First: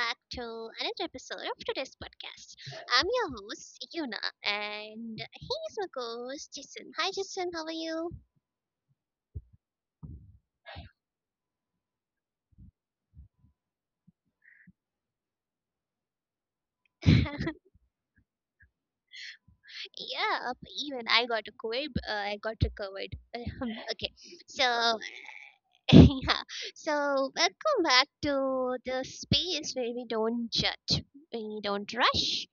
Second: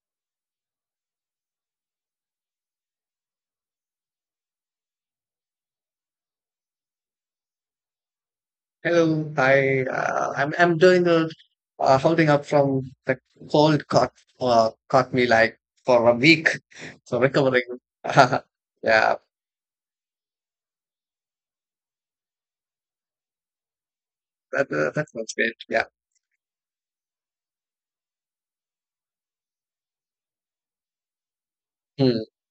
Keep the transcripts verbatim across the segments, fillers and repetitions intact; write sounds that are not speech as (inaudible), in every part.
back to another episode of today's podcast. I'm your host, Yuna, and he's my co host, Jason. Hi, Jason, how are you? Hello, hi. Uh, I'm I'm doing good. Uh, holding up from the cold caught uh, caught me like for a week, so (laughs) recovering. (laughs) yeah, that Yeah, even I got a COVID, uh, I got recovered. (laughs) Okay, uh, so that sounds great. Yeah, (laughs) yeah. So welcome back to the space where we don't judge, we don't hmm. rush,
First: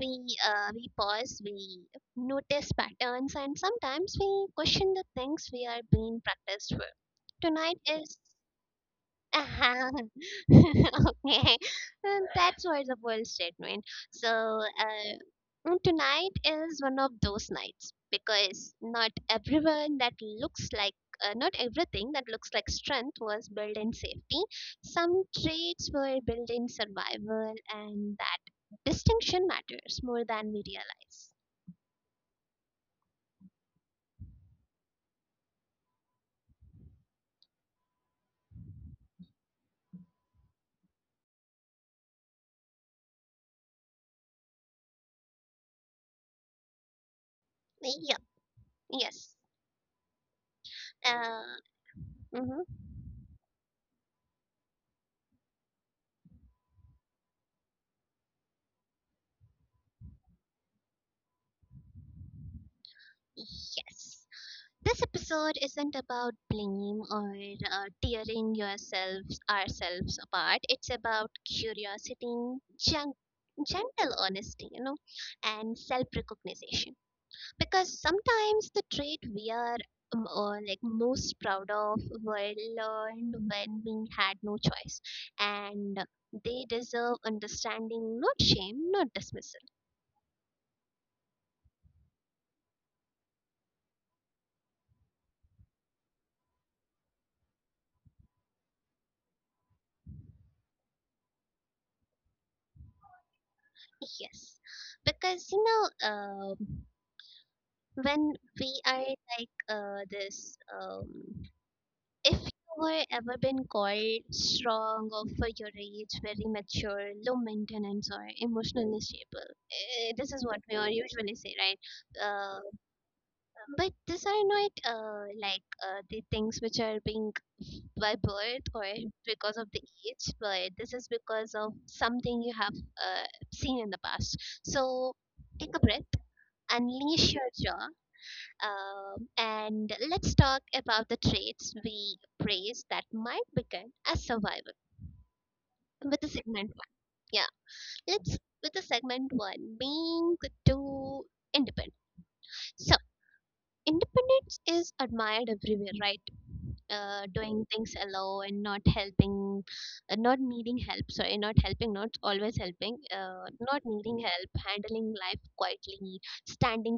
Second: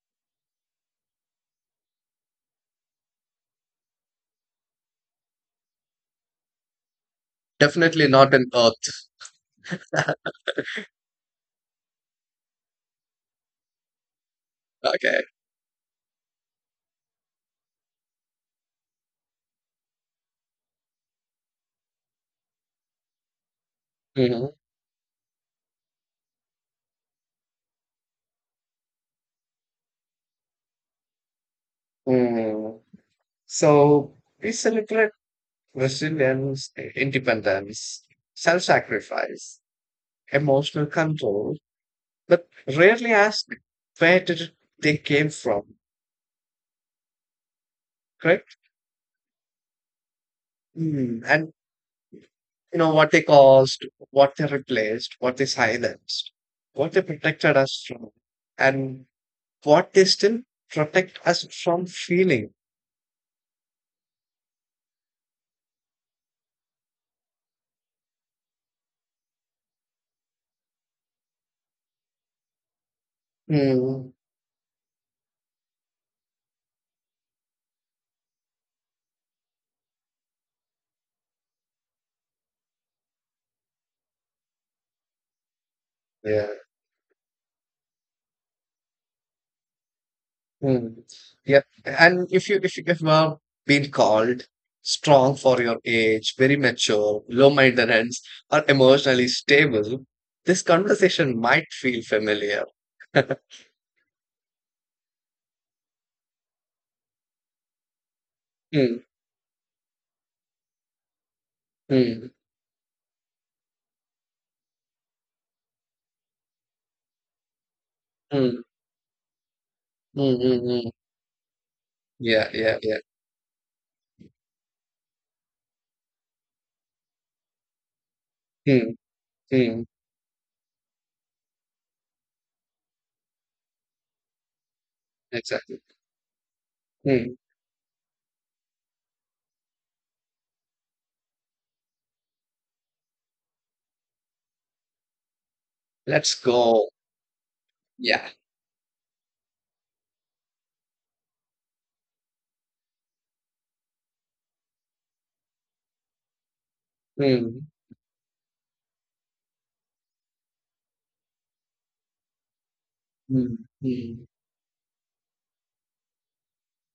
we uh, we pause, we notice patterns, and sometimes we question the things we are being practiced for. Tonight Definitely is not an Earth. uh huh. (laughs) Okay, and that's why it's a bold statement. So, uh, Okay. and tonight is one of those nights because not everyone that looks like uh, not everything that looks like strength was built in safety. Hmm. Some traits were built in survival, and that distinction matters more than we realize. Mm. So we celebrate resilience, independence, self-sacrifice, emotional control, but rarely ask, where did they came from? Yep. Correct. Yes. Mm. Uh, And mm-hmm. you know what they caused, what they replaced, what they silenced, what they protected us from, and what they still protect us from feeling. Yes. This episode isn't about blame or uh, tearing yourselves, ourselves apart. It's about curiosity, gen- gentle Hmm. honesty, you know, and self recognition. Because sometimes the trait we are um, or like most proud of were learned when we had no choice, and Yeah. they deserve understanding, not shame, not dismissal. Mm. Yeah, and if you if you if you are being called strong for your age, very mature, low maintenance, or emotionally stable, this conversation might feel familiar. Yes, because you know. Um, when we Hmm. are like uh, this um, if Hmm. you were ever been called strong or for your age very mature low maintenance or Hmm. emotionally stable, eh, this Hmm. is what Hmm. we all Mm. usually say right. Yeah, Uh, yeah, yeah. but these are not uh, like uh, the things which are being by birth or Hmm. because of the Hmm. age, but this is because of something you have uh, seen in the past. So take a Exactly. breath, unleash Hmm. your jaw, um, and let's talk about the traits we praise that might begin as survival with the Let's segment go. one. Yeah, Yeah. let's with the segment one being too independent. So, independence is admired everywhere, right? Uh, doing Mm, things alone and not helping uh, not needing help, sorry, not helping, not always helping, uh, mm, not needing mm. help, handling life quietly, standing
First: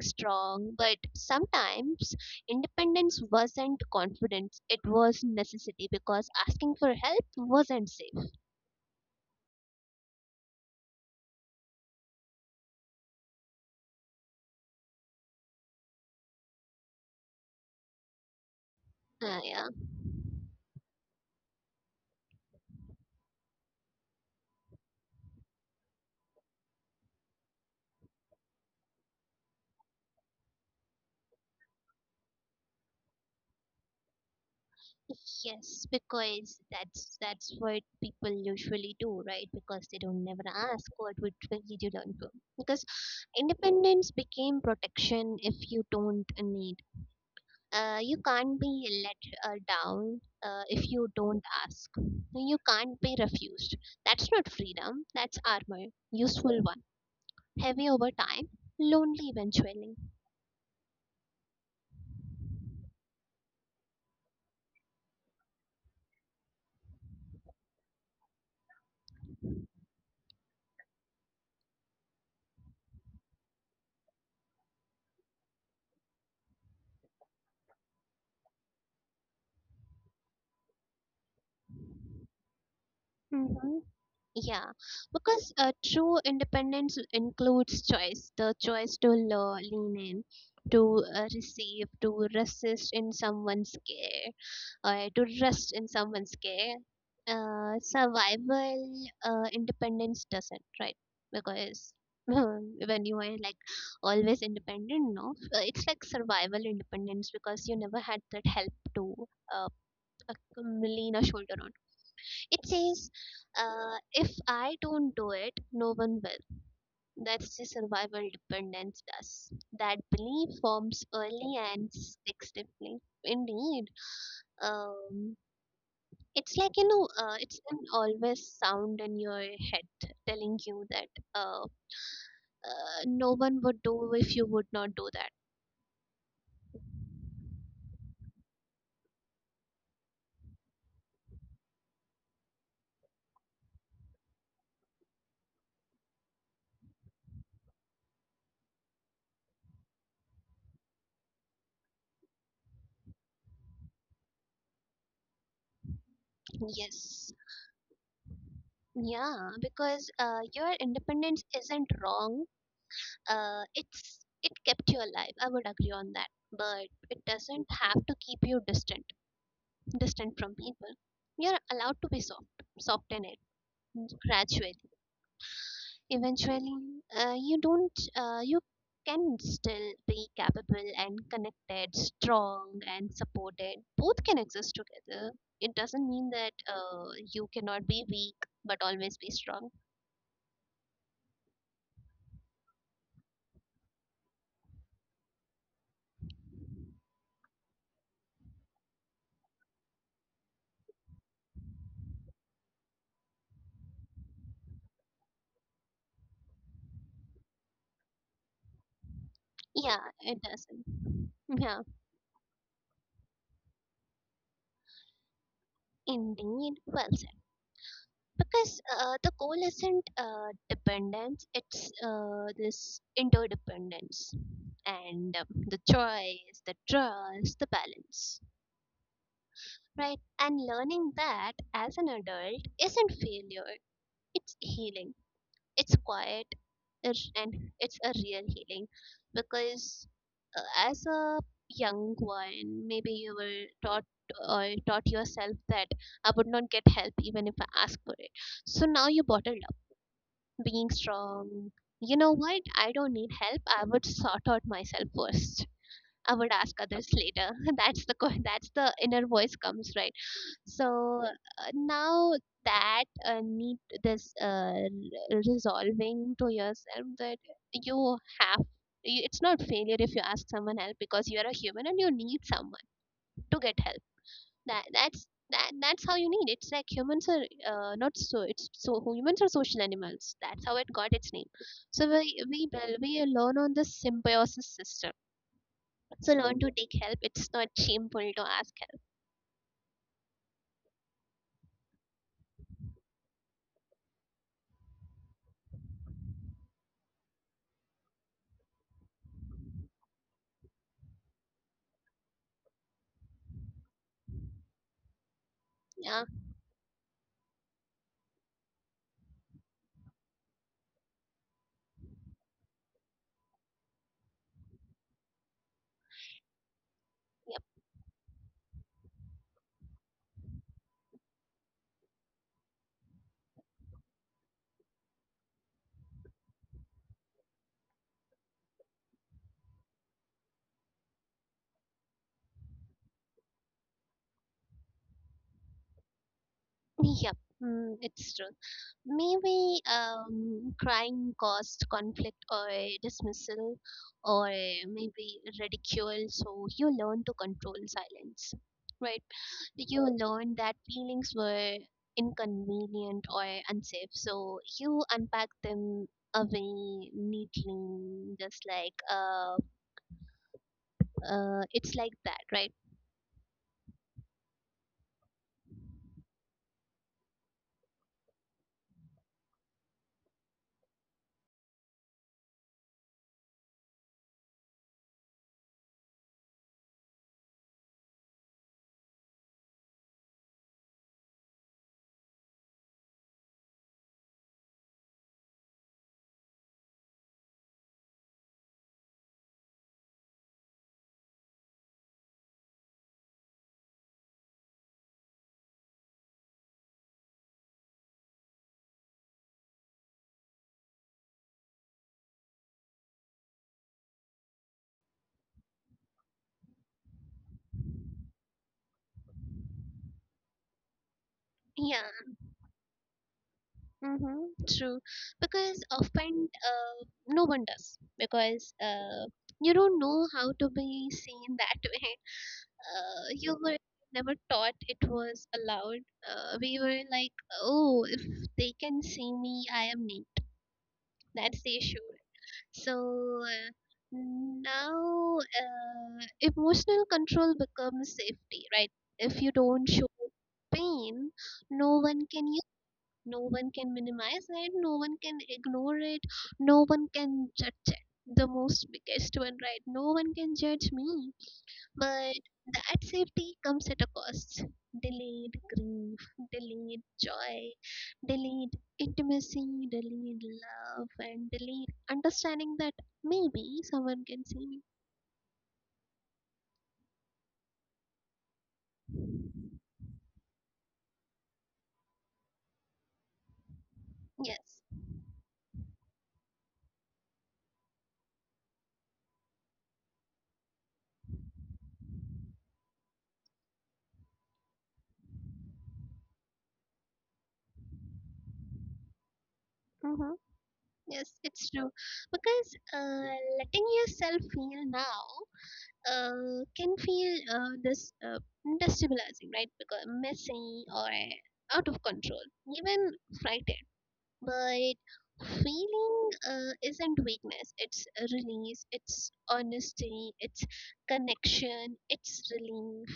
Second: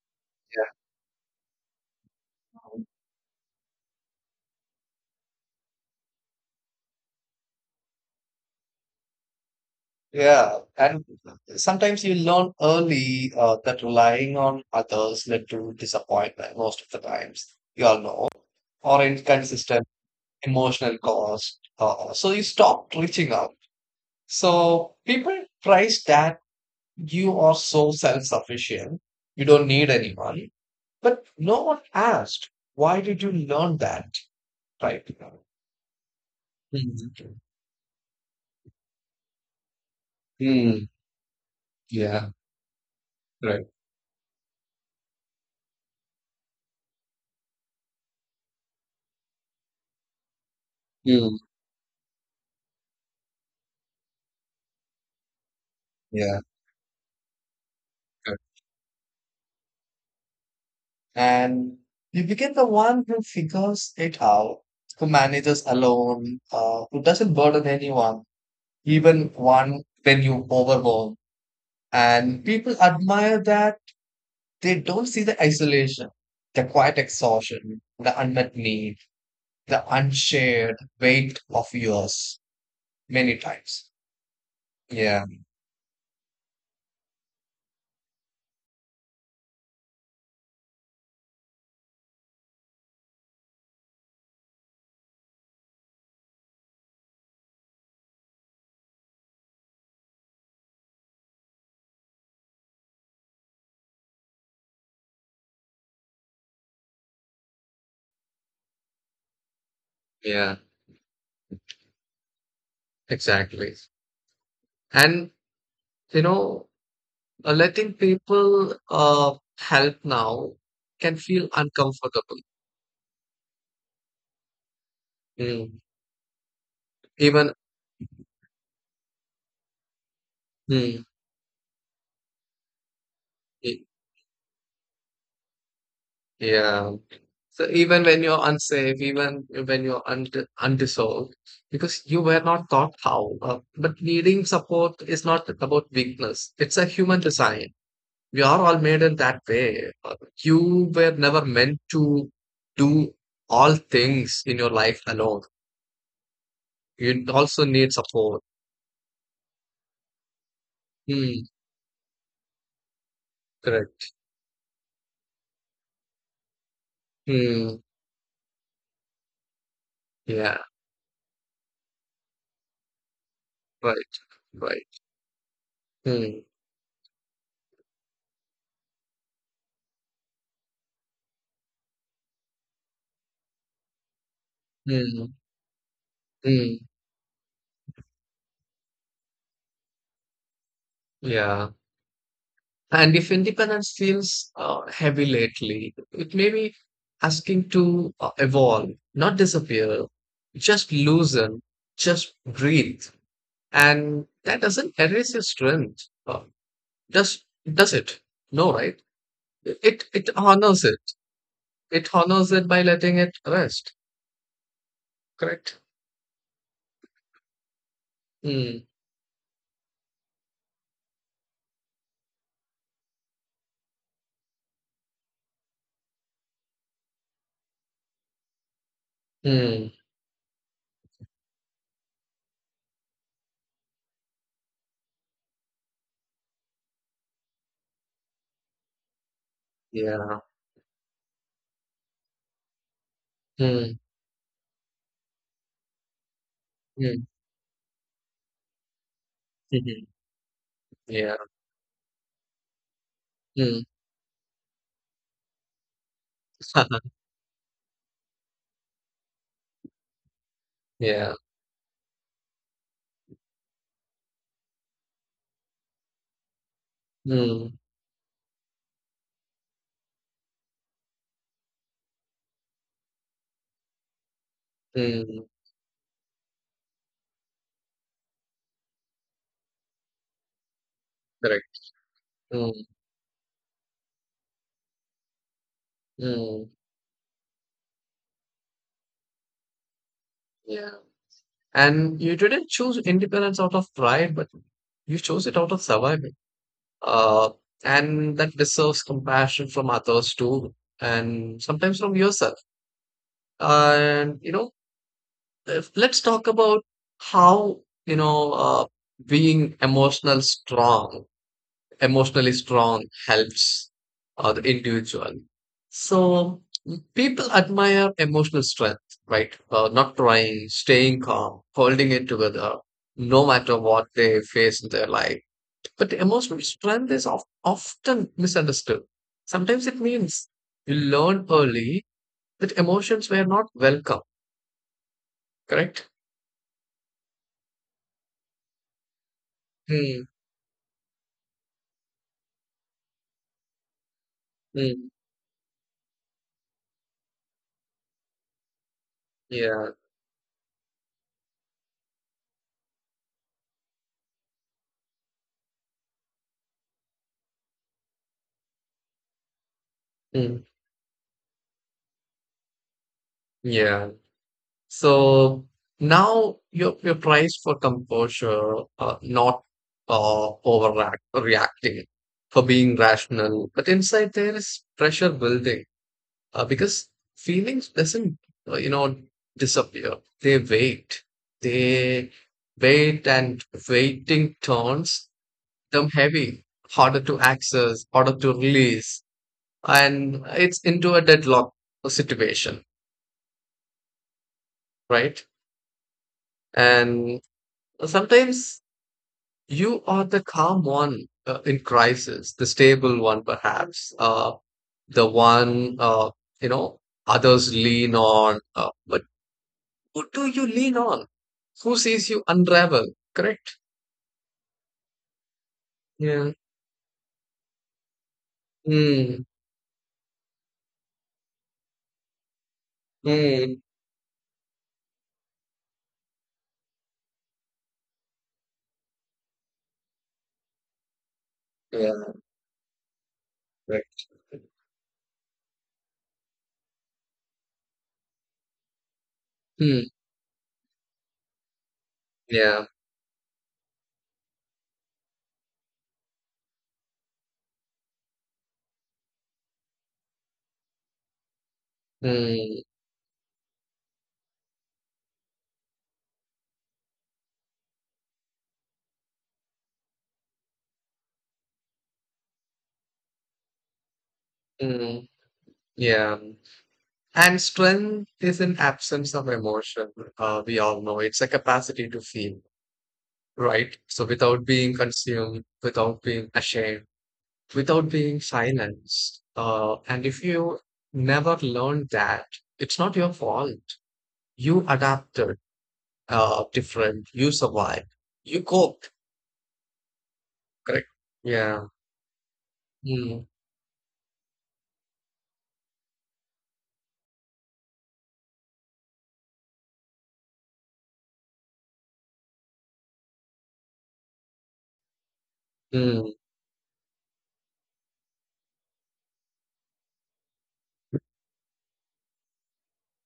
Yeah. strong. But sometimes independence wasn't confidence, it was necessity, because asking for help wasn't safe. Yeah, and sometimes you learn early uh, that relying on others led to disappointment most of the times, you all know, or Uh, yeah. inconsistent emotional cost. Uh, so you stop reaching out. So people price that you are so self-sufficient, you don't need anyone, but no one asked, why did you learn that right now? Yes, because that's Mm. that's what people usually do, right? Because they don't never Mm. ask what would did you learn Yeah. from. Because Right. independence became protection. If you don't need, Uh, you can't be let uh, down uh, if you Mm, don't ask. You can't be refused. That's not freedom. That's armor, yeah. useful one, heavy over time, Correct. lonely eventually. And you become the one who figures it out, who manages alone, uh, who doesn't burden anyone, even one when you overwhelm. And people admire that, they don't see the isolation, the quiet exhaustion, the unmet need, the unshared weight of yours many Mhm. times. Yeah, Yeah. because uh, true independence includes choice, the choice to lo- lean in, to uh, receive, to resist in someone's care, uh, to rest in someone's care. Uh, survival uh, independence doesn't, right? Because (laughs) when you are like always independent, no. Uh, it's like survival independence because you never had that help to uh, uh, Yeah, lean a shoulder on. It says, exactly. uh, if I don't do And it, no one you will. know, That's the Uh, letting survival people dependence uh, does. That help belief now forms can early feel and sticks uncomfortable. deeply. Indeed. Um, Mm. it's like, you know, uh, it's Even, an always sound in your head telling you that mm, uh, uh, no one would y- do if you would not do that. yeah. So even when you're unsafe, even when you're und- undissolved, because you were not taught how. Uh, but needing support is not about weakness. It's a human design. We are all made in that way. Uh, You were never meant to do all things in your life alone. Yes. You also need support. Yeah, because uh, your independence Mm, isn't wrong, uh, it's correct. it kept you alive. I would agree on that, but it doesn't Hmm. have to keep you distant distant from Yeah, people. You're allowed to be soft, soften it right, gradually. right. Mm, Eventually, uh, you don't uh, you can still be capable and connected, strong and supported. Both can exist together. mm, It doesn't mean that mm, uh, you cannot be weak but always be strong. yeah. And if independence feels uh, heavy lately, it may be asking to uh, evolve, not disappear, just loosen, just breathe. And that doesn't erase your strength, uh, does, does it? No, right? Yeah, It, it it doesn't. honors it. Yeah, It honors it by letting it rest, correct? indeed. Well said. Because Mm, uh, the goal isn't uh, dependence, it's uh, this interdependence and um, the choice, the trust, the balance. mm, Right. And learning that as an adult isn't failure, it's healing. It's quiet, it's- and it's a real healing, because yeah. uh, as a young one, maybe you were Mm, taught or taught yourself that I would not get help mm, even if I ask for it. So now you bottled up (laughs) being yeah. strong. You know what? I don't need help. Mm. I would sort out myself first. I would ask others (laughs) later. (laughs) That's the que- that's the inner voice comes right. So Yeah. uh, now that uh, need this uh, r- resolving to yourself that Mm, you have y- it's not failure if you ask someone help, because you are a human and you need someone to get help. That that's mm, that, that's how you need. It's like humans are uh, not so. It's so humans are social animals. That's how it got its name. correct. So we we Mm, build, we learn on this symbiosis system, so learn mm, to take help. It's not shameful to ask help. yeah. And you didn't choose independence out of pride, but you chose it out of survival. Uh, and that deserves compassion from others too, and sometimes from yourself. And you know, if, let's Yeah. talk about how you know uh, being emotional strong emotionally strong helps uh, the individual. So people Yep. admire emotional strength, right? Uh, not crying, staying calm, holding it together, no matter what they face in their life. But emotional strength is of, often misunderstood. Sometimes it means you learn early that emotions were not welcome, correct? Yep. Mm, it's true. Maybe Hmm. um, crying caused conflict or dismissal, or Hmm. maybe ridicule. So you learn to control silence, right? Yeah. You learn that feelings were inconvenient or unsafe. So you unpack them away neatly, just like uh, Hmm. uh, it's like that, right? Yeah. So now you're you're praised for composure, uh, not uh, overreact reacting, for being rational. But inside there is pressure building uh, because feelings doesn't uh, you know disappear. They wait. They wait, and waiting turns them heavy, harder to access, harder to release, and it's into a deadlock situation, right? And sometimes you are the calm one uh, in crisis, the stable one, perhaps, uh, the one, uh, you know, others lean on. Uh, but who do you lean on? Who Yeah. sees you unravel? Correct? Mm-hmm, true. Because Yeah. often uh, no one does, because uh, Mm. you don't know how to be seen that (laughs) way. Uh, you Mm. were never taught it was allowed. Uh, we were like, oh, if they can see me, I am neat. That's the Yeah, issue. So uh, correct. now uh, emotional control becomes safety, right? If you don't Hmm. show pain, no one can, Yeah. no one can minimize it, no one can ignore it, no one can judge it. The most biggest one, right? No one can judge me. But Mm. that safety comes at a cost. Delayed grief, delayed joy, delayed intimacy, delayed love, and delayed understanding that maybe someone can see me. Mm. Yeah. And strength is an absence of emotion. Uh, we all know it's a capacity to feel, right? So without Yes. being consumed, without being ashamed, without being silenced. Uh, and if you never learned that, it's not your fault. You adapted, uh, different, you survived, you coped, Mm-hmm. correct? Yes, it's Yeah. true. Because uh, Mm, letting yourself feel now uh, can feel uh, this uh, destabilizing, right? Because messy or out of control, even frightened. But mm, feeling uh, isn't weakness, it's a release, it's honesty, it's connection, it's relief,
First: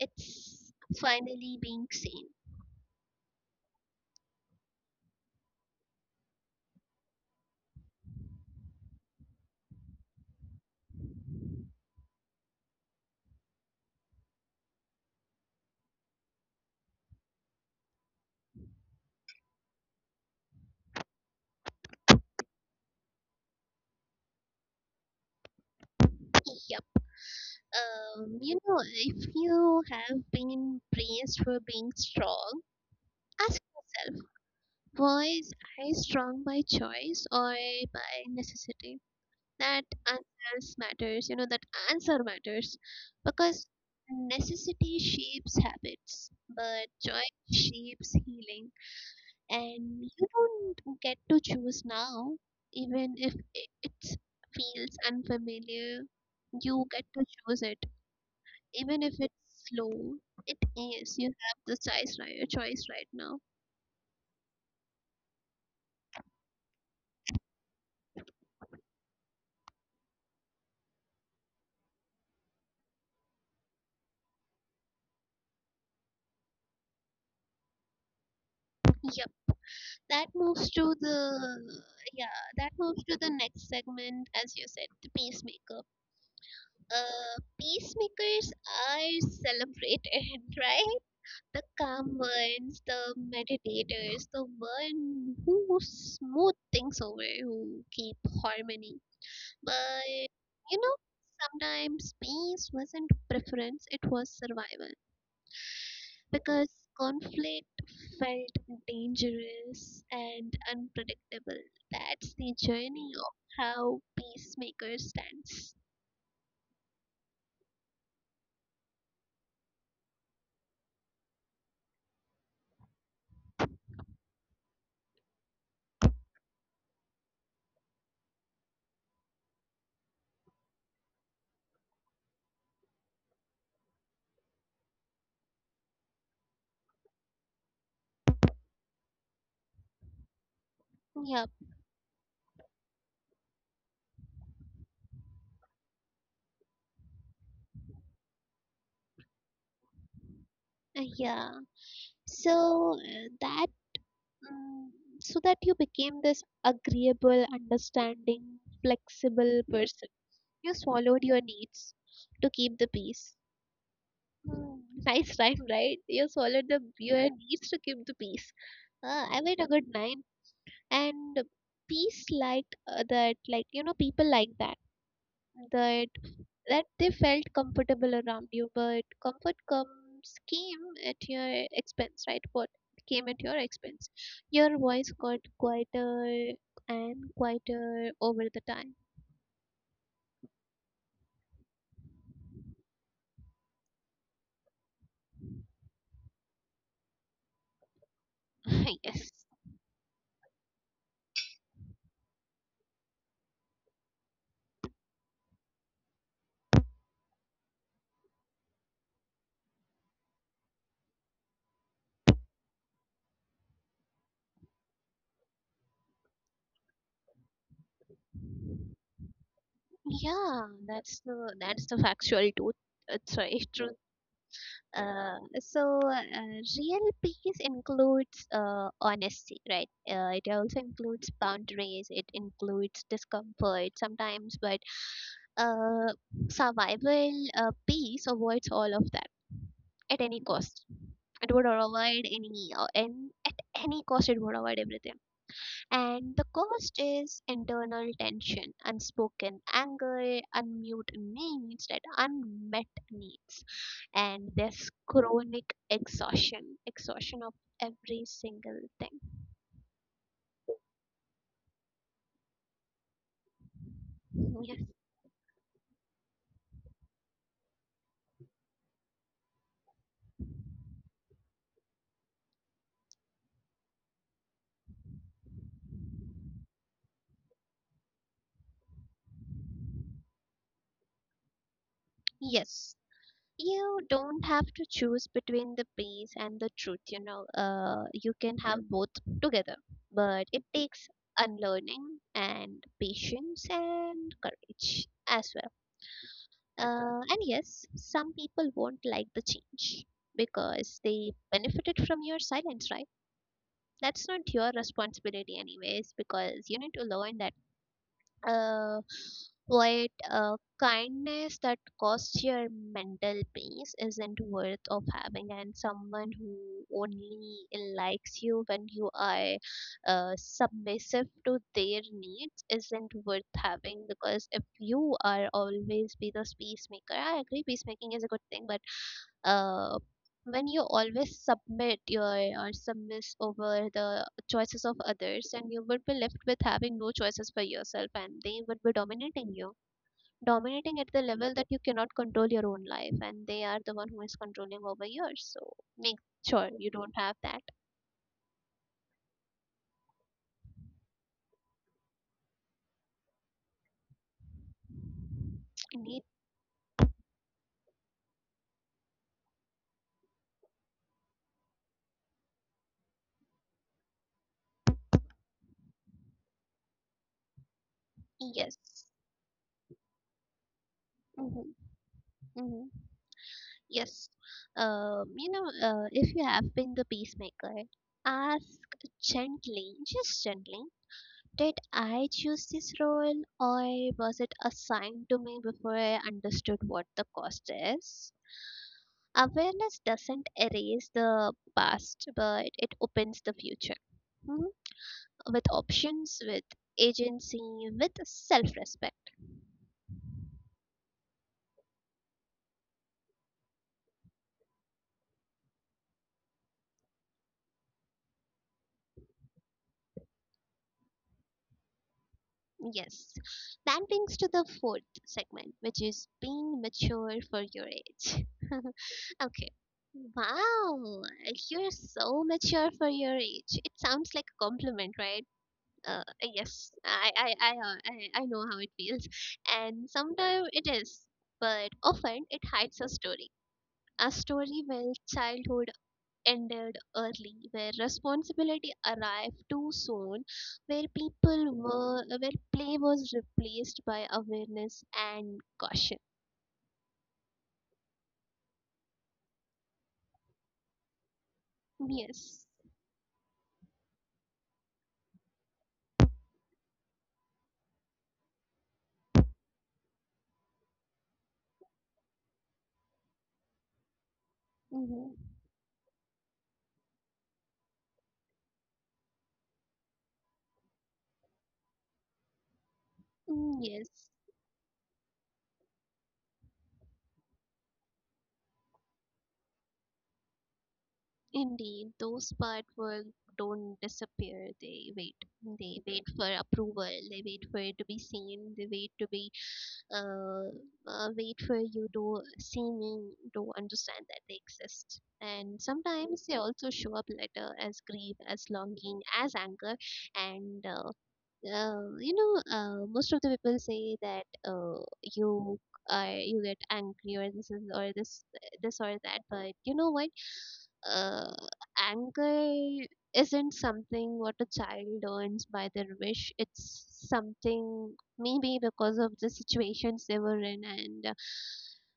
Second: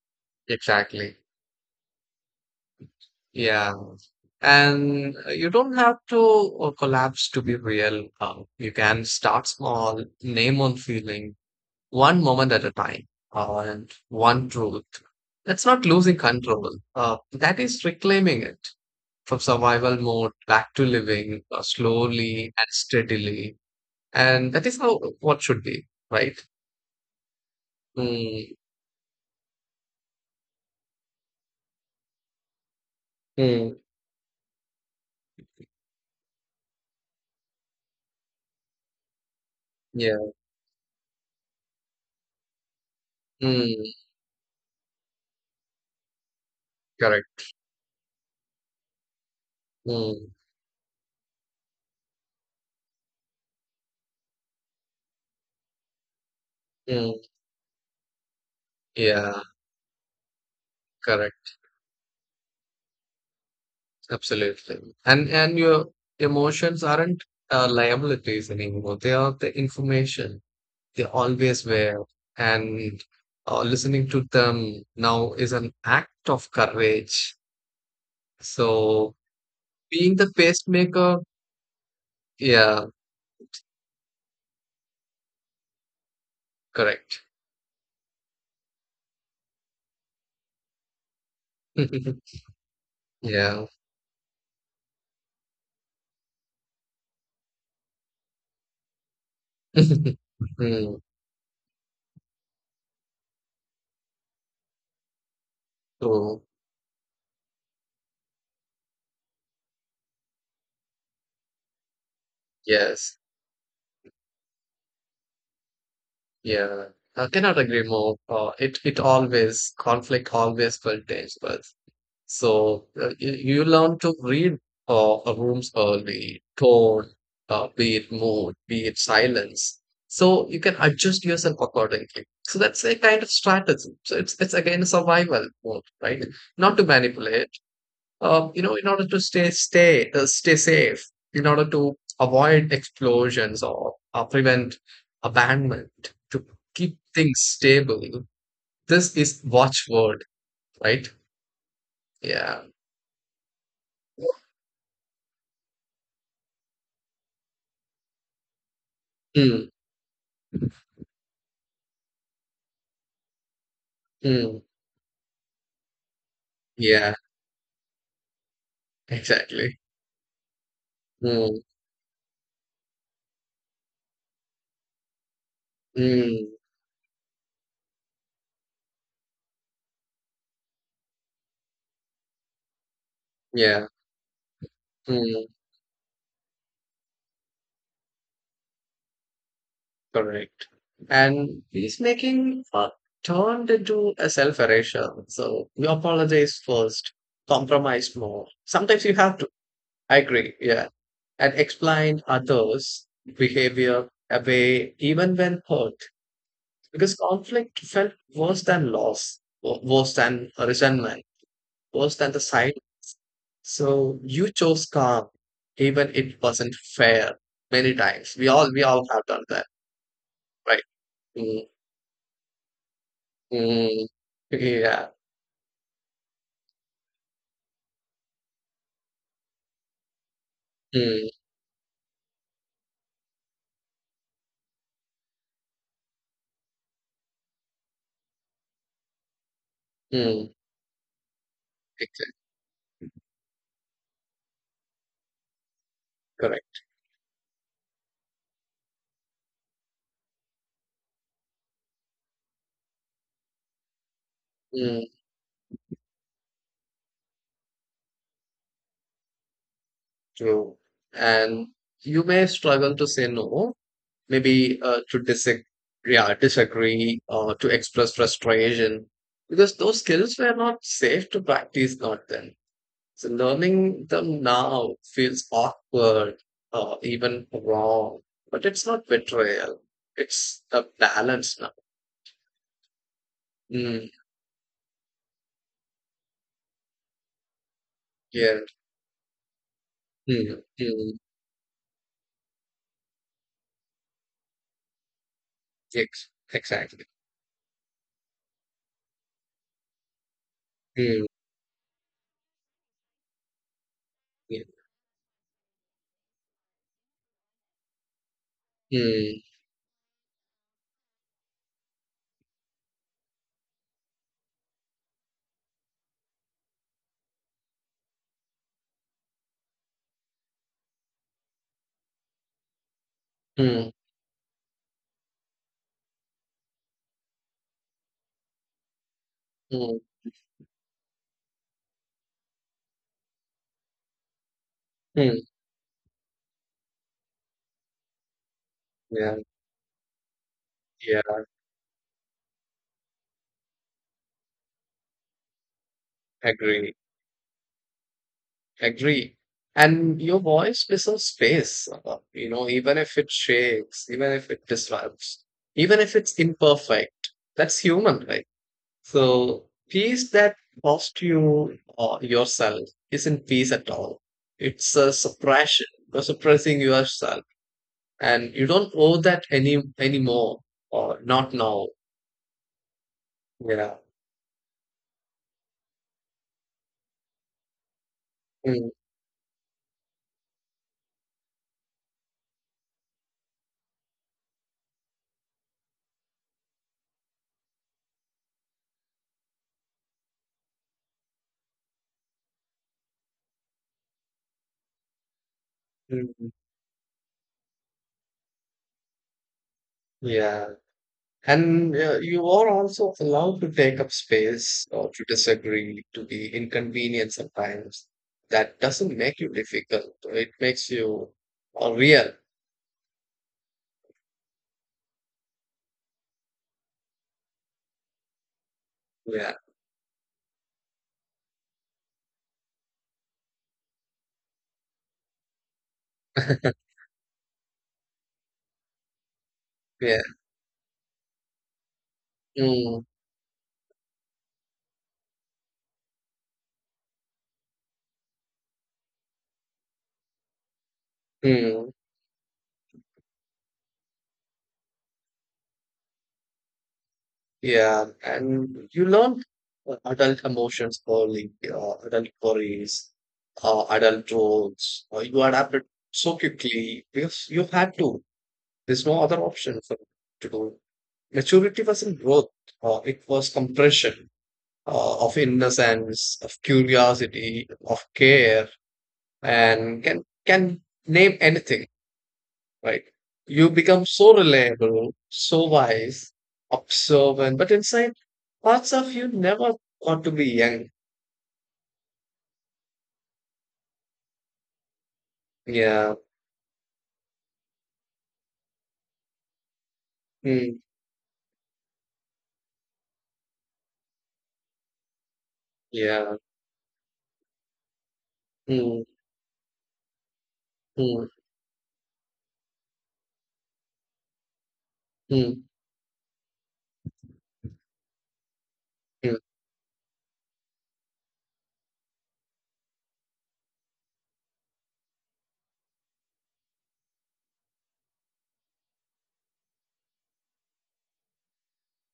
it's exactly. finally being seen. Yeah. And uh, you don't have to uh, collapse to be real. Uh, you can start small, name on feeling, one moment at a time, uh, and one truth. That's not losing control. Uh, that is reclaiming it, from survival mode back to living uh, slowly and steadily. And that is how what should be, right? Yep. Um, you Mm, know, if you have been praised for being strong, ask mm, yourself, boys, I strong by choice or by necessity. That yeah, answers matters, you know, that answer matters, because mm, necessity shapes habits, but choice correct. shapes healing. And you Mm, don't get to choose now, even if it it feels unfamiliar, you get mm, to choose it. Even if it's yeah, slow, it is. You have correct. the choice right, choice right now. Absolutely. And and your emotions aren't uh, liabilities anymore. They are the information. They always were. And uh, listening to them now is an act of courage. So Yeah. being that the moves to pacemaker, the yeah, that yeah, moves to the next segment, as you said, the peacemaker. correct. uh Peacemakers are celebrated, (laughs) right, the calm (laughs) ones, the Yeah. meditators, the one who smooth things over, who keep harmony. But (laughs) you know, Mm, sometimes peace wasn't preference, it was survival, true. because conflict felt dangerous and unpredictable. That's the journey Yes. of how peacemaker stands. Yeah. I cannot agree more. Uh, it it always Conflict always felt tense, but so uh, you, you learn to read uh, a room's early tone, uh, be it mood, be it silence. So you can adjust yourself accordingly. So that's a kind of strategy. So it's it's again survival mode, right? Not to manipulate. Uh, you know, in order to stay stay uh, stay safe, Yep. in order to avoid explosions or uh, prevent abandonment, to keep things stable. This is watchword, Uh, right? yeah. Yeah. So uh, that mm, so that you became this agreeable, understanding, flexible Mm, person. You swallowed your needs to keep the peace. mm, Hmm, nice rhyme, right? You swallowed the yeah, your needs to keep the peace. Uh, I made a exactly. good nine. And Mm, peace liked uh, that, like, you know, people like that, that mm, that they felt comfortable around you, but comfort comes came at your expense, right? What came at your yeah, expense? Your voice got mm, quieter and quieter over the time. correct. And peacemaking uh, turned into a self erasure. So you apologize first, compromise more. (laughs) Sometimes you Yes. have to. I agree. Yeah. And explain others' behavior away even when hurt. Because conflict felt worse than loss, wo- worse than resentment, worse than the sight. So you chose calm, even it wasn't fair. Many times we all we all have done that, Yeah, right? that's the Mm, that's the factual truth. That's right. mm, yeah. Uh, so uh, real peace includes uh, honesty, right? Uh, it also includes Mm, boundaries, it includes discomfort sometimes. But uh, survival uh, peace avoids all of that at any mm, cost. It would avoid exactly, any uh, and at any cost it would avoid everything, and the correct. cost is internal tension, unspoken anger, unmute needs, that unmet needs, and this Mm, chronic exhaustion, exhaustion of every single thing. true. And you may struggle to say no, Yes. maybe uh, to disagree, yeah, disagree or to express frustration because those skills were not safe to practice, not then. So learning them now feels awkward or even wrong, but it's not betrayal. It's a balance now. Yes. You Mm, don't have to choose between the peace and the truth, you know. Uh, you can yeah. have both together, Mm, but it takes mm, unlearning and patience and courage as well. ex- exactly. Uh, and yes, some people won't like the change, because they Mm, benefited from your silence, right? That's not yeah. your responsibility, anyways, because you need to learn that. Uh, Mm, but uh, kindness that costs your mental peace isn't worth of having, and someone who only likes you when you are uh, submissive to their needs isn't worth mm, having. Because if you are always be this peacemaker, I agree peacemaking is a good thing, but uh, mm, when you always submit your or submiss over the choices of others, mm. and you would be left with having no choices for yourself, and they would be Yeah. dominating you, dominating at the Yeah. level that you cannot control your own life, and they are the one who is controlling over yours. So make sure you Agree. don't have that Agree. And your voice deserves space, uh, you know, even if it shakes, even if it disrupts, even if need. it's imperfect, that's human, right? So, peace that cost you or yourself isn't peace at all. It's a suppression. You're suppressing yourself, and you Yes. don't owe that any anymore, or not Hmm. now. Hmm. Yeah. Yes. Um, you know, uh, if you have been the peacemaker, ask Mm, gently, just gently, did I choose this role, or was it assigned to me before I understood what the cost is? Awareness doesn't erase the past, but it opens the future. Hmm? With options, mm, with agency, with self respect. yeah. And uh, you are also allowed to take up space or to disagree, to be inconvenient sometimes. That doesn't make you difficult. It makes you uh, real. Yes. That brings to the fourth segment, which is being mature for your age. (laughs) Yeah. Okay. Wow, you're so mature for your age. It sounds like a compliment, right? Uh, yes, I, I, I, uh, I, I know how it feels, and Yeah. sometimes it is, but often it hides a Mm, story. A story where childhood ended early, where responsibility arrived too soon, where people mm, were where play was replaced by awareness and caution. yeah. And you learn uh, adult emotions early, uh, adult Yes. worries, uh, adult roles. Uh, you adapted so quickly because you had to. There's no other option for to do. Maturity wasn't growth, uh, it was compression, uh, of Mhm. innocence, of curiosity, of care, and can can name anything, right? You mm Yes, become so reliable, so wise, observant, but inside parts of you never got to be young. indeed. Those part work don't disappear. They wait. They Yeah, wait for approval. They wait for it to be seen. They wait to be uh, mm, uh, wait for you to see me to understand that they exist. And yeah, sometimes they also show up later as grief, as mm, longing, as anger, and uh, mm, uh, you know, uh, most of the people say that uh, mm, you are you get angry or this is or this this or that, mm, but you know what? Uh, Anger isn't something what a child learns by their wish. It's something maybe because of the situations they were in, and uh,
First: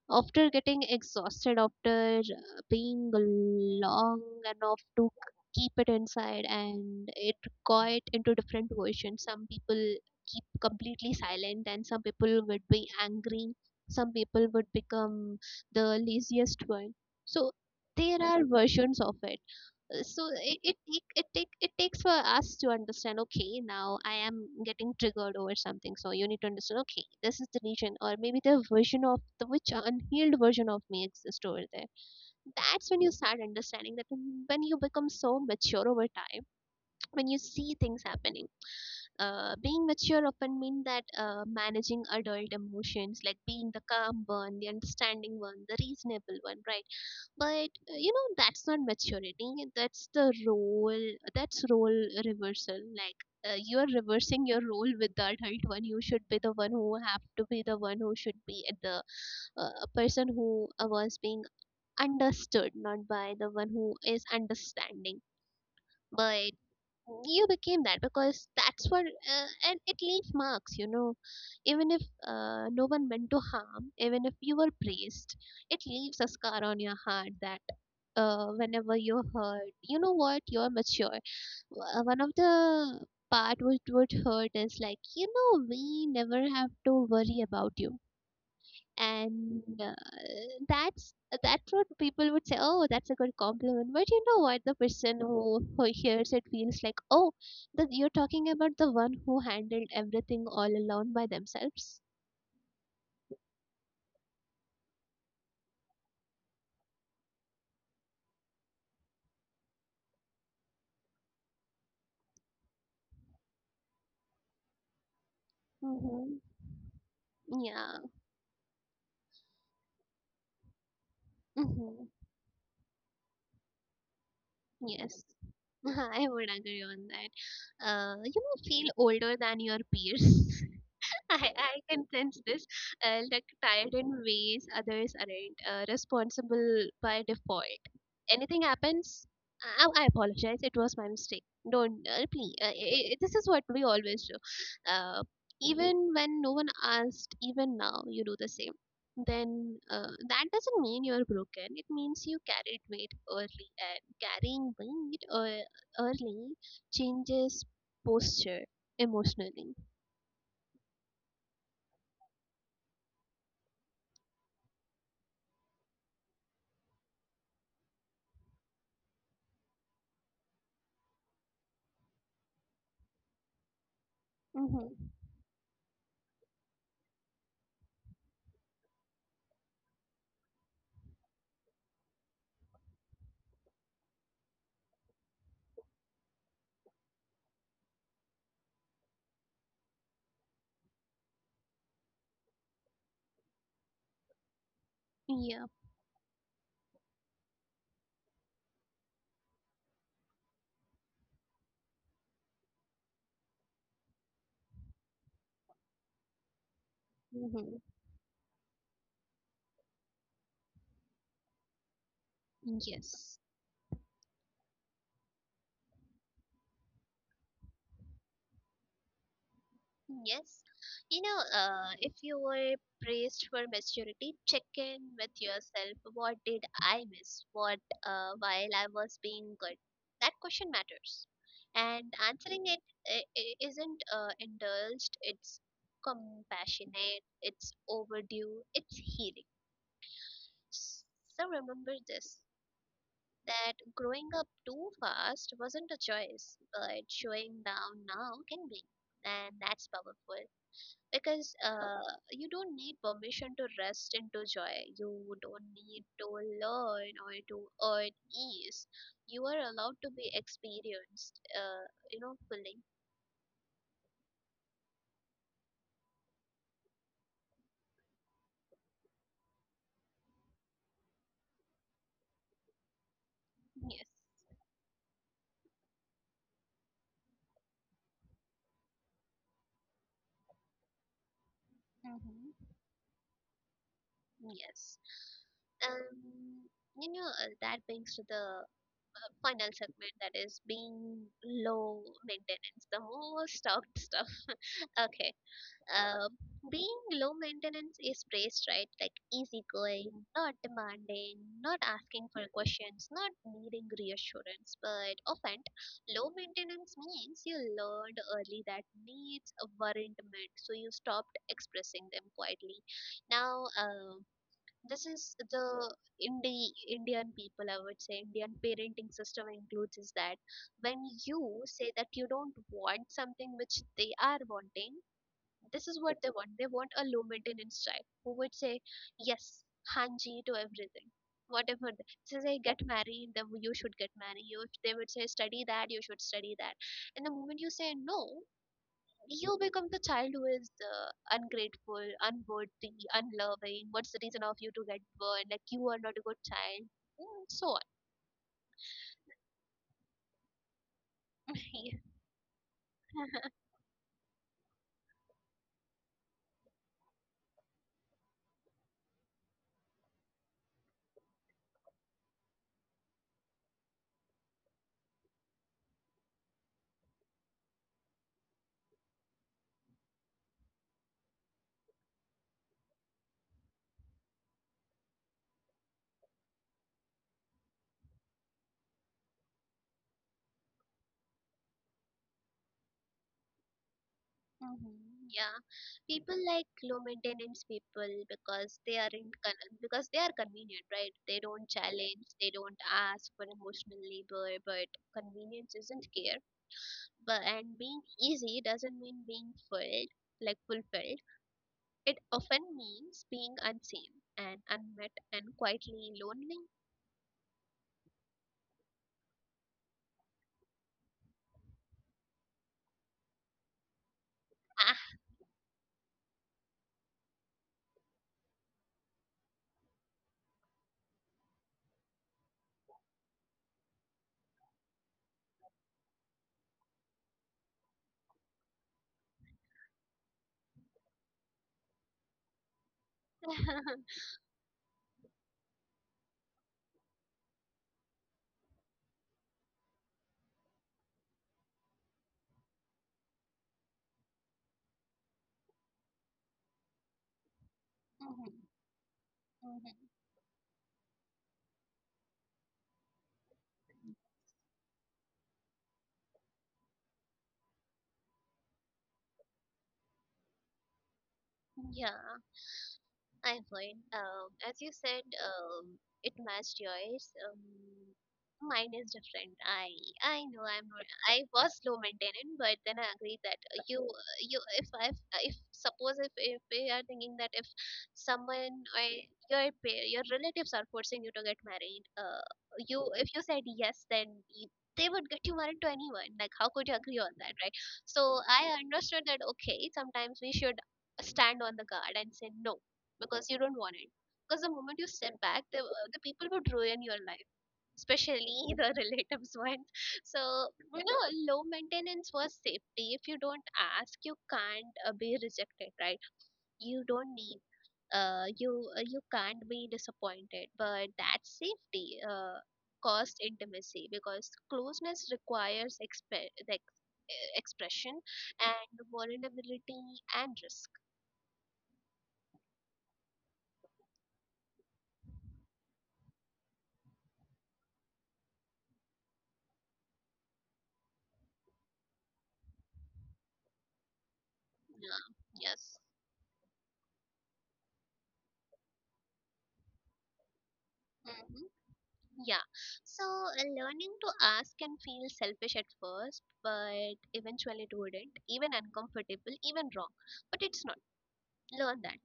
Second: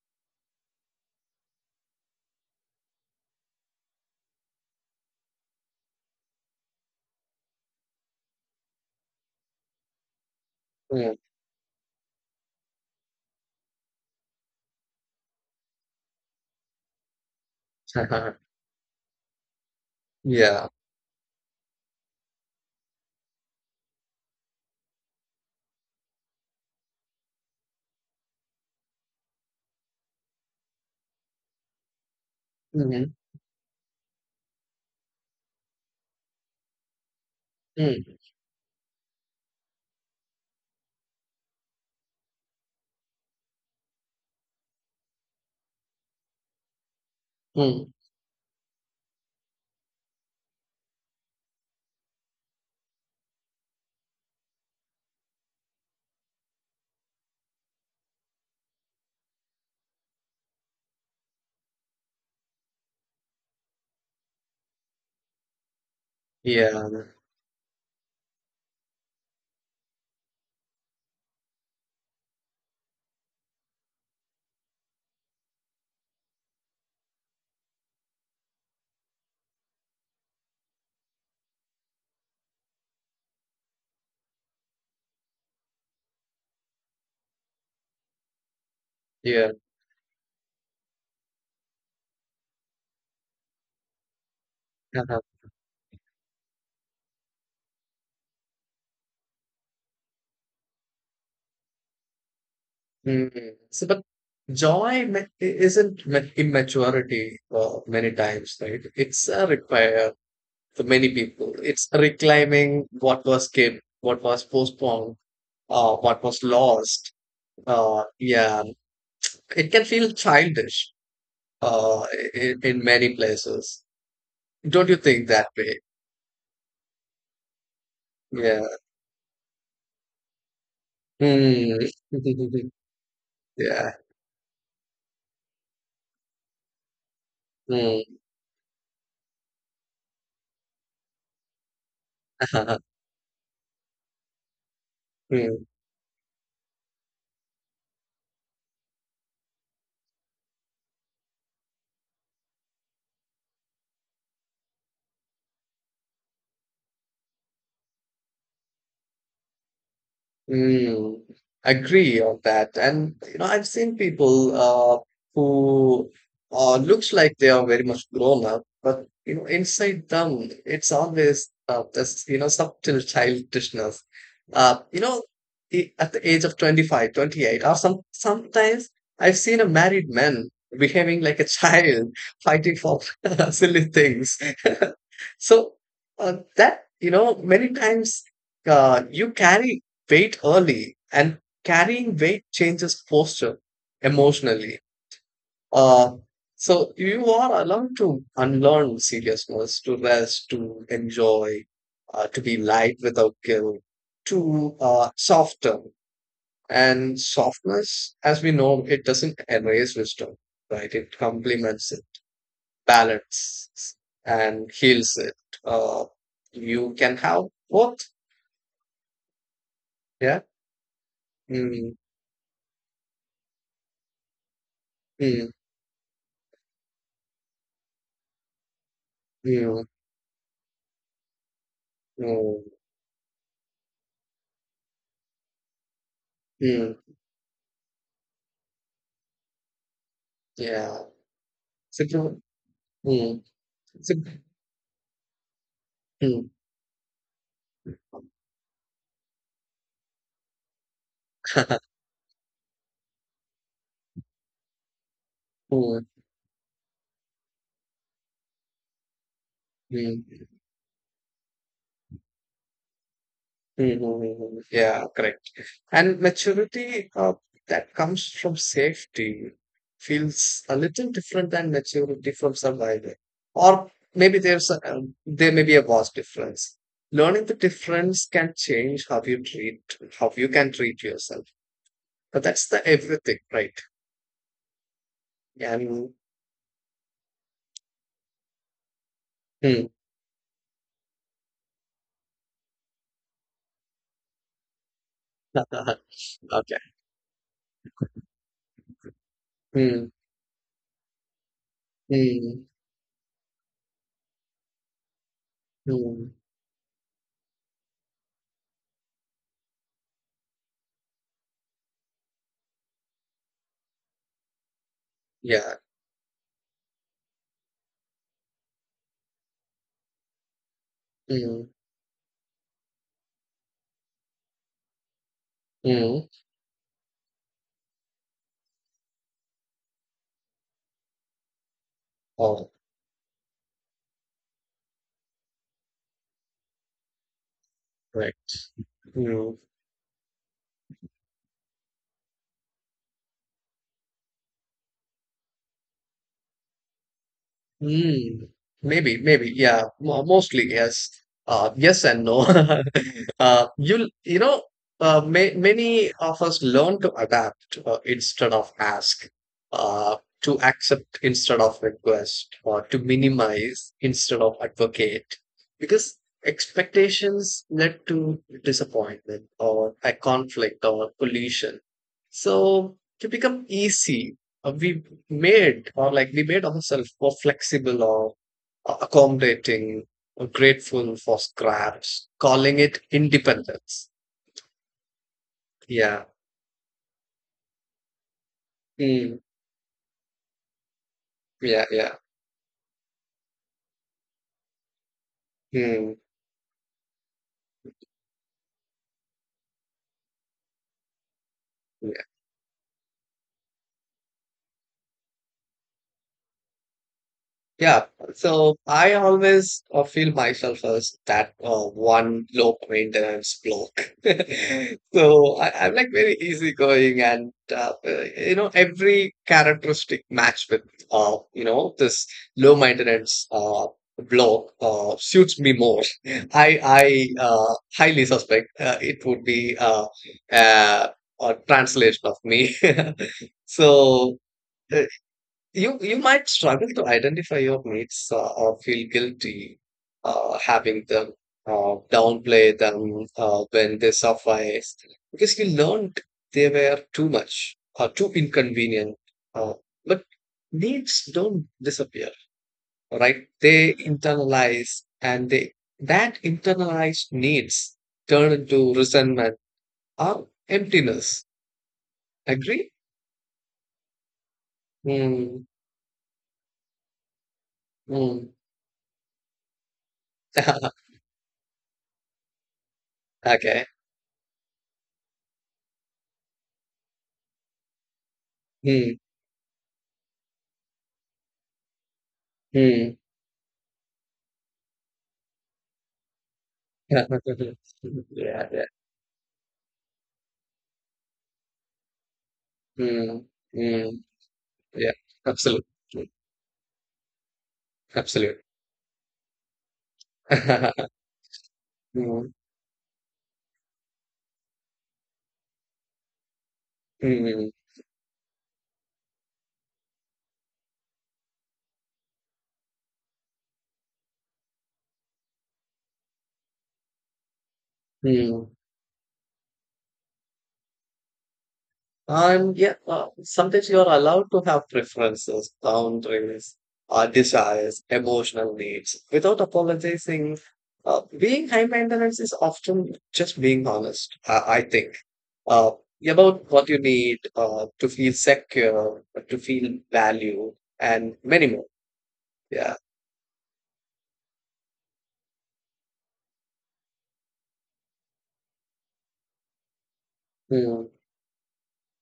after getting exhausted, after uh, being long enough to keep it inside, and it quiet into different versions. Some people keep completely mm. silent, and some people would be angry. Some people would become the laziest one. So there are versions of it. Uh, (laughs) So it yeah, it it, it, take, it takes for us to understand. Okay, now I am getting triggered over something. So you need to understand. Okay, this is the region, or maybe the version of the which unhealed version of me exists over there. That's when you mm, start understanding that when you become so mature over time, when you see things mm, happening uh, being mature often means that uh, managing adult emotions, like being the calm one, the understanding one, the reasonable one, right? But mm, uh, you know that's not maturity. That's the role. That's role reversal. Like uh, you are reversing your role with the adult one. You should be the one who have to be the one who should be at the uh, person who uh, was being understood, not by the one who is understanding. But yeah, you became that because that's what uh, and it leaves marks, you know, even if uh, no one meant to harm, even if you were praised, it leaves a scar on your heart that uh, whenever you're hurt you know what you're mature. Uh, one of the part which would hurt is like, you know, we never have to worry about you, yeah. and uh, that's that's what people would say, oh, that's a good compliment, but you know what the person (laughs) who, who hears it feels like, oh, the, you're talking about the one who handled everything all alone by themselves. Mm. So, but joy ma- isn't ma- immaturity uh, many times, right? It's a repair for many people. It's reclaiming what was kept, what was postponed, uh, what Mm-hmm. was lost. Yeah. Uh, yeah, it can feel childish uh, Hmm. in, in many places. Don't you Yes. think that way? (laughs) I would agree on that. Uh, you Yeah. may feel older than your peers. I, I Hmm. can sense this, uh, like tired (laughs) in ways others aren't, uh, responsible by default. yeah. Anything happens, I, I apologize. It was my mistake. Don't uh, please. Uh, I Hmm. I This is what we always do. Uh, (laughs) Even when no one asked, even now you do the same. Then uh, That doesn't mean you're broken. It means you carried weight early, and carrying weight uh, early changes posture emotionally. Mm, agree on that. And you know, I've seen people uh, who uh, looks like they are very much grown up, but you know, inside them, it's always uh, this you know subtle childishness. Uh, you Mm-hmm. know, i- at the age of twenty five, twenty eight, or some sometimes I've seen a married man behaving like a child, (laughs) fighting for (laughs) silly things. (laughs) So uh, that you know, many times uh, you carry weight early and carrying weight changes posture emotionally. Yeah. Uh, so you are allowed to unlearn seriousness, to rest, to enjoy, uh, to be light without guilt, to uh, soften. And Mm-hmm. softness, as we know, it doesn't erase wisdom, right? It complements it, Yes. balances, and heals it. Uh, you can have both. Yeah. Yes. You know, Mm, uh, if you were praised for maturity, check in with mm, yourself. What did I miss? What uh, while I was being good? mm, That question matters. And mm. answering it i- i- isn't uh, indulged, it's Mm, compassionate, it's overdue, it's healing. yeah. So remember So. this, Mm. that So. growing up too fast wasn't a Mm. choice, but showing down now can be. And that's powerful because (laughs) uh, you don't need permission to rest into joy. You don't Mm, need to learn or to earn ease. You are allowed to be mm, experienced, uh, you know, fully. mm, mm, yeah, correct. And maturity, uh, that comes from safety feels a little different than maturity from survival. Or Yes, maybe there's a, um, there may be a vast difference. Learning the difference can change how you treat, how you can treat yourself. But that's hmm, the everything, right? yes. And Um, you know, uh, that brings to the uh, final mm. segment, that is being low maintenance, the most (laughs) talked stuff. Okay. Um, (laughs) Okay. Being low maintenance is praised, right? Like Mm, easygoing, not demanding, not asking for mm, questions, not needing reassurance. But often, mm. low maintenance means you learned early that needs weren't met, so you stopped expressing them quietly. Now, um, this is Yeah. the Indi- Indian people, I would say, Indian parenting system includes is that when you Mm, say that you don't want something which they are wanting, this is what mm. they want. They want a low maintenance child who would say yes, hanji to everything. Whatever they say, they Oh, get married, then you should get married. You, if they would say study that, you should study that. And the moment you say right. no, Mm, you become the child who is uh, ungrateful, unworthy, unloving. What's the reason of you to get burned? Like you are not a good child. Mm, so on. mm. Maybe, maybe. Yeah. Mo mostly, yes. Uh, yes (laughs) and no. (laughs) Uh, you'll, you know, uh, ma- many of us learn to adapt uh, instead of ask, uh, to accept instead of request, or to minimize instead of advocate, because expectations led to disappointment or a conflict or collision. So to become easy, uh, we made or like we made ourselves more flexible or uh, accommodating, grateful for scraps, calling it independence. Mm-hmm. Yeah, Yeah. people like low maintenance people because they are in Mm. con- because they are convenient, right? They don't Yeah. Yeah. challenge, they don't ask for emotional labor, but convenience isn't Mm. care. But and being easy doesn't mean being filled, like fulfilled. It often means being unseen and unmet and quietly lonely. Yeah, so I always uh, feel myself as that uh, one low maintenance bloke. (laughs) So I, I'm like very easygoing, and uh, uh, you know every characteristic match with uh, you know this low maintenance uh, bloke uh, suits me more. (laughs) I I uh, highly suspect uh, it would be uh, uh, a translation of me. (laughs) (laughs) So. You you might struggle to identify your mates uh, or feel guilty uh, having them uh, downplay them uh, when they suffice because you learned they were too much or too Mm-hmm. inconvenient. Uh, but Mm-hmm. needs don't disappear, right? They internalize, and they that internalized needs turn into resentment or emptiness. Yeah. Agree? I'm fine. Um, as you said, Hmm. um, it matched yours. Um, Hmm. Mine is different. I I know I'm not. (laughs) I was low maintenance, but then I agree that uh, Okay. you you if I if suppose if if we are thinking that if someone or Hmm. your pa- your relatives are forcing you to get married, uh, you Hmm. if you said yes, then you, they would get you married to anyone. Like how could you agree on that, right? (laughs) So I Yeah, yeah. understood that okay, sometimes we should stand on the guard and say no Mm, because you don't want it. mm, Because the moment you yeah, step back, the uh, the absolutely, people would ruin your life, especially absolutely. (laughs) the relatives one. So you (laughs) know, low maintenance Mm, was safety. If you don't ask, you can't uh, be rejected, right? You don't need. mm, Uh, you uh, you can't be disappointed, but that safety uh, cost intimacy because closeness requires exp- the ex- eh, expression mm. and vulnerability and risk. And yeah, uh, sometimes you are allowed to have preferences, boundaries, uh, desires, emotional needs without apologizing. Uh, being high maintenance is often just being honest, I, I think, Yeah. uh, Yes. about what you need uh, to feel secure, to feel valued, and Mm-hmm. many more. Yeah, Yeah. so uh, learning to ask can feel selfish at first, but eventually it wouldn't, even uncomfortable, even wrong. But it's not. Mm, Learn that.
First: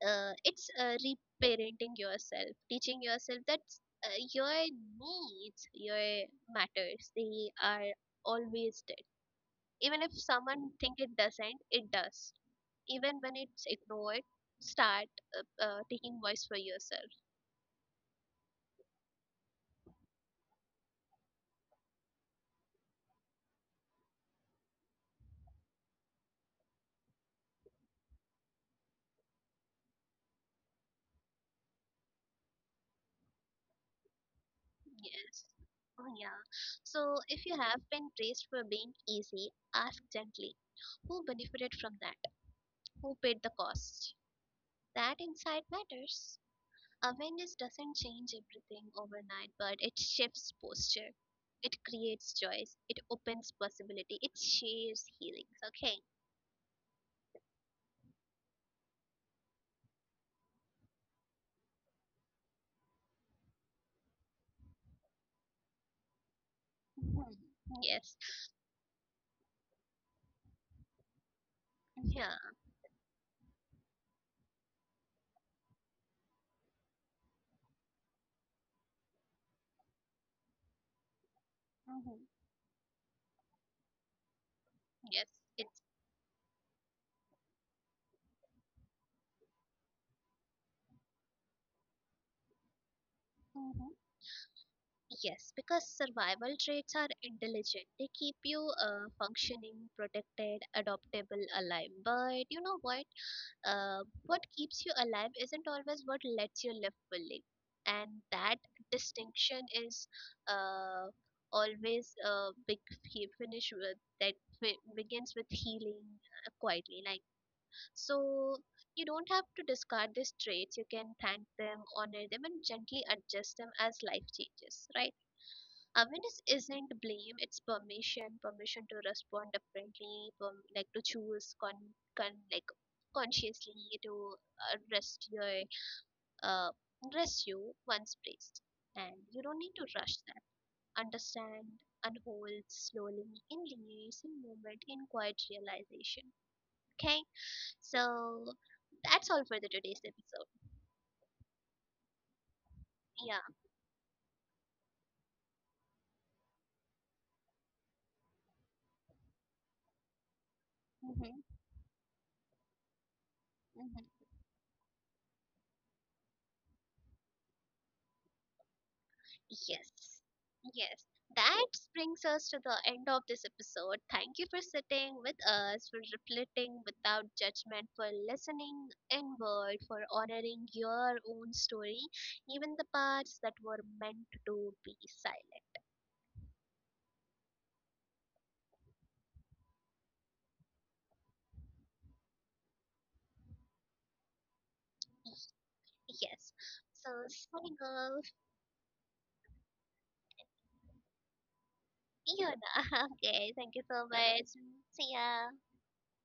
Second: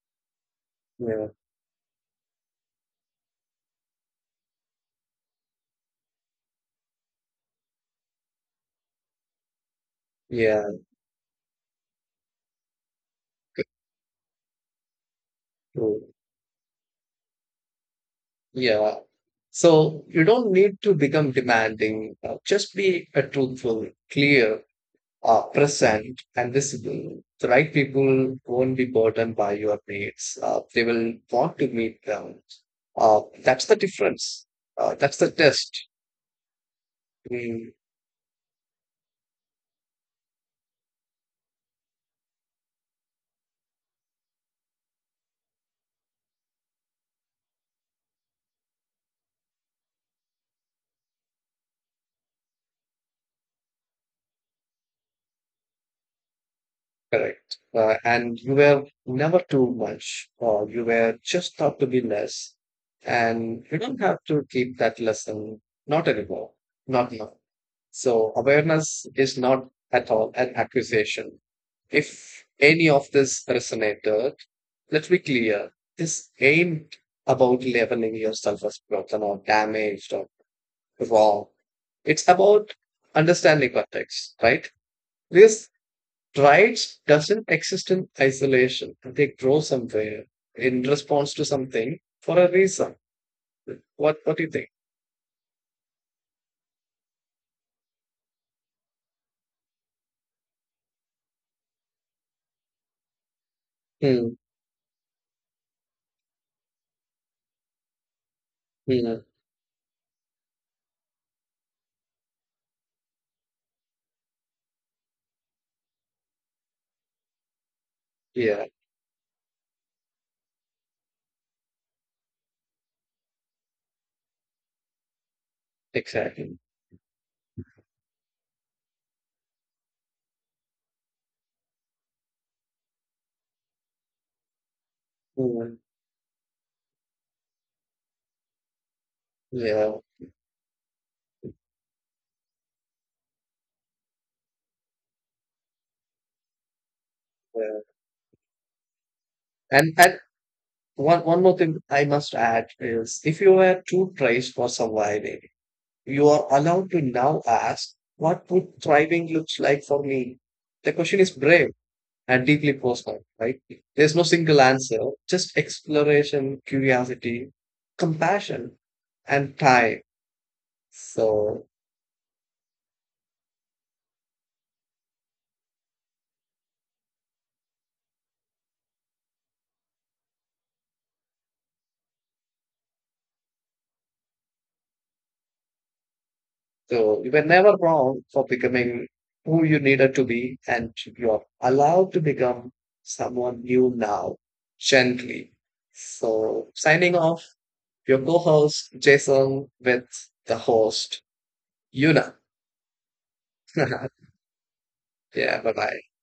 Uh, it's uh, yeah. reparenting yourself, teaching yourself that uh, your needs, your matters, they are always there. Even if Yeah, someone think it doesn't, it does. Even when it's ignored, start uh, uh, true. taking voice for yourself. Yeah. So you don't need to become demanding. Uh, just be a truthful, clear, uh, present, and visible. The right people won't be burdened by your needs. Uh, they will want to meet them. Uh, that's the difference. Uh, that's the Yes. test. Oh, yeah. So, if you Mm, have been praised for being easy, ask gently, who benefited from that? Who paid the cost? That insight matters. Awareness doesn't change everything overnight, but it shifts posture. It creates choice. It opens possibility. It shares healings. Okay. correct. Uh, and you were never too much, or you were just thought to be less. And you don't have to keep that lesson. Not anymore. Not Mhm. now. Yes. So awareness is not at all an accusation. Yeah. If any of this resonated, let's be clear. This ain't about leveling your self-worth or damaged or wrong. Mhm. It's about understanding context, right? Yes. Because It's. rights doesn't exist in isolation. They grow somewhere in response to something for a reason. Mhm. What What do you think? Yes, because survival traits are intelligent. They keep you uh, functioning, protected, adoptable, alive. But you know what? Uh, Hmm. what keeps you alive isn't always what lets you live fully. And that Hmm. distinction is uh, always a big he- finish with that fi- begins with healing uh, quietly. Like so, Yeah. you don't have to discard these traits. You can thank them, honor them, and gently adjust them as life changes. Right, awareness Exactly. isn't blame, it's permission, permission to respond differently, from like to choose con, con like consciously, to uh, rest your Hmm. uh, rest you once placed, and you don't need to Yeah. rush that. Understand, unfold slowly in layers, in moment, in quiet realization. Okay, Yeah. so that's all for the And today's and episode. one one more thing I must add is, if Yeah, you were too praised for surviving, you are allowed to now ask, what would thriving looks like for me? The question is hmm, brave and deeply personal, right? There's hmm. no single answer, just exploration, curiosity, compassion, and time. Yes, yes. So That brings us to the end of this episode. Thank you for sitting with us, for reflecting without judgment, for listening inward, for honoring your own story, even the parts that were meant to be silent. So you were never wrong for becoming who you needed to be, and you're allowed to become someone new now, Y- gently. Yes. So So, signing off, signing off, your co-host Jason with the host Yuna. Fiona. (laughs) Okay, thank you so (laughs) much. See ya. Yeah, bye bye.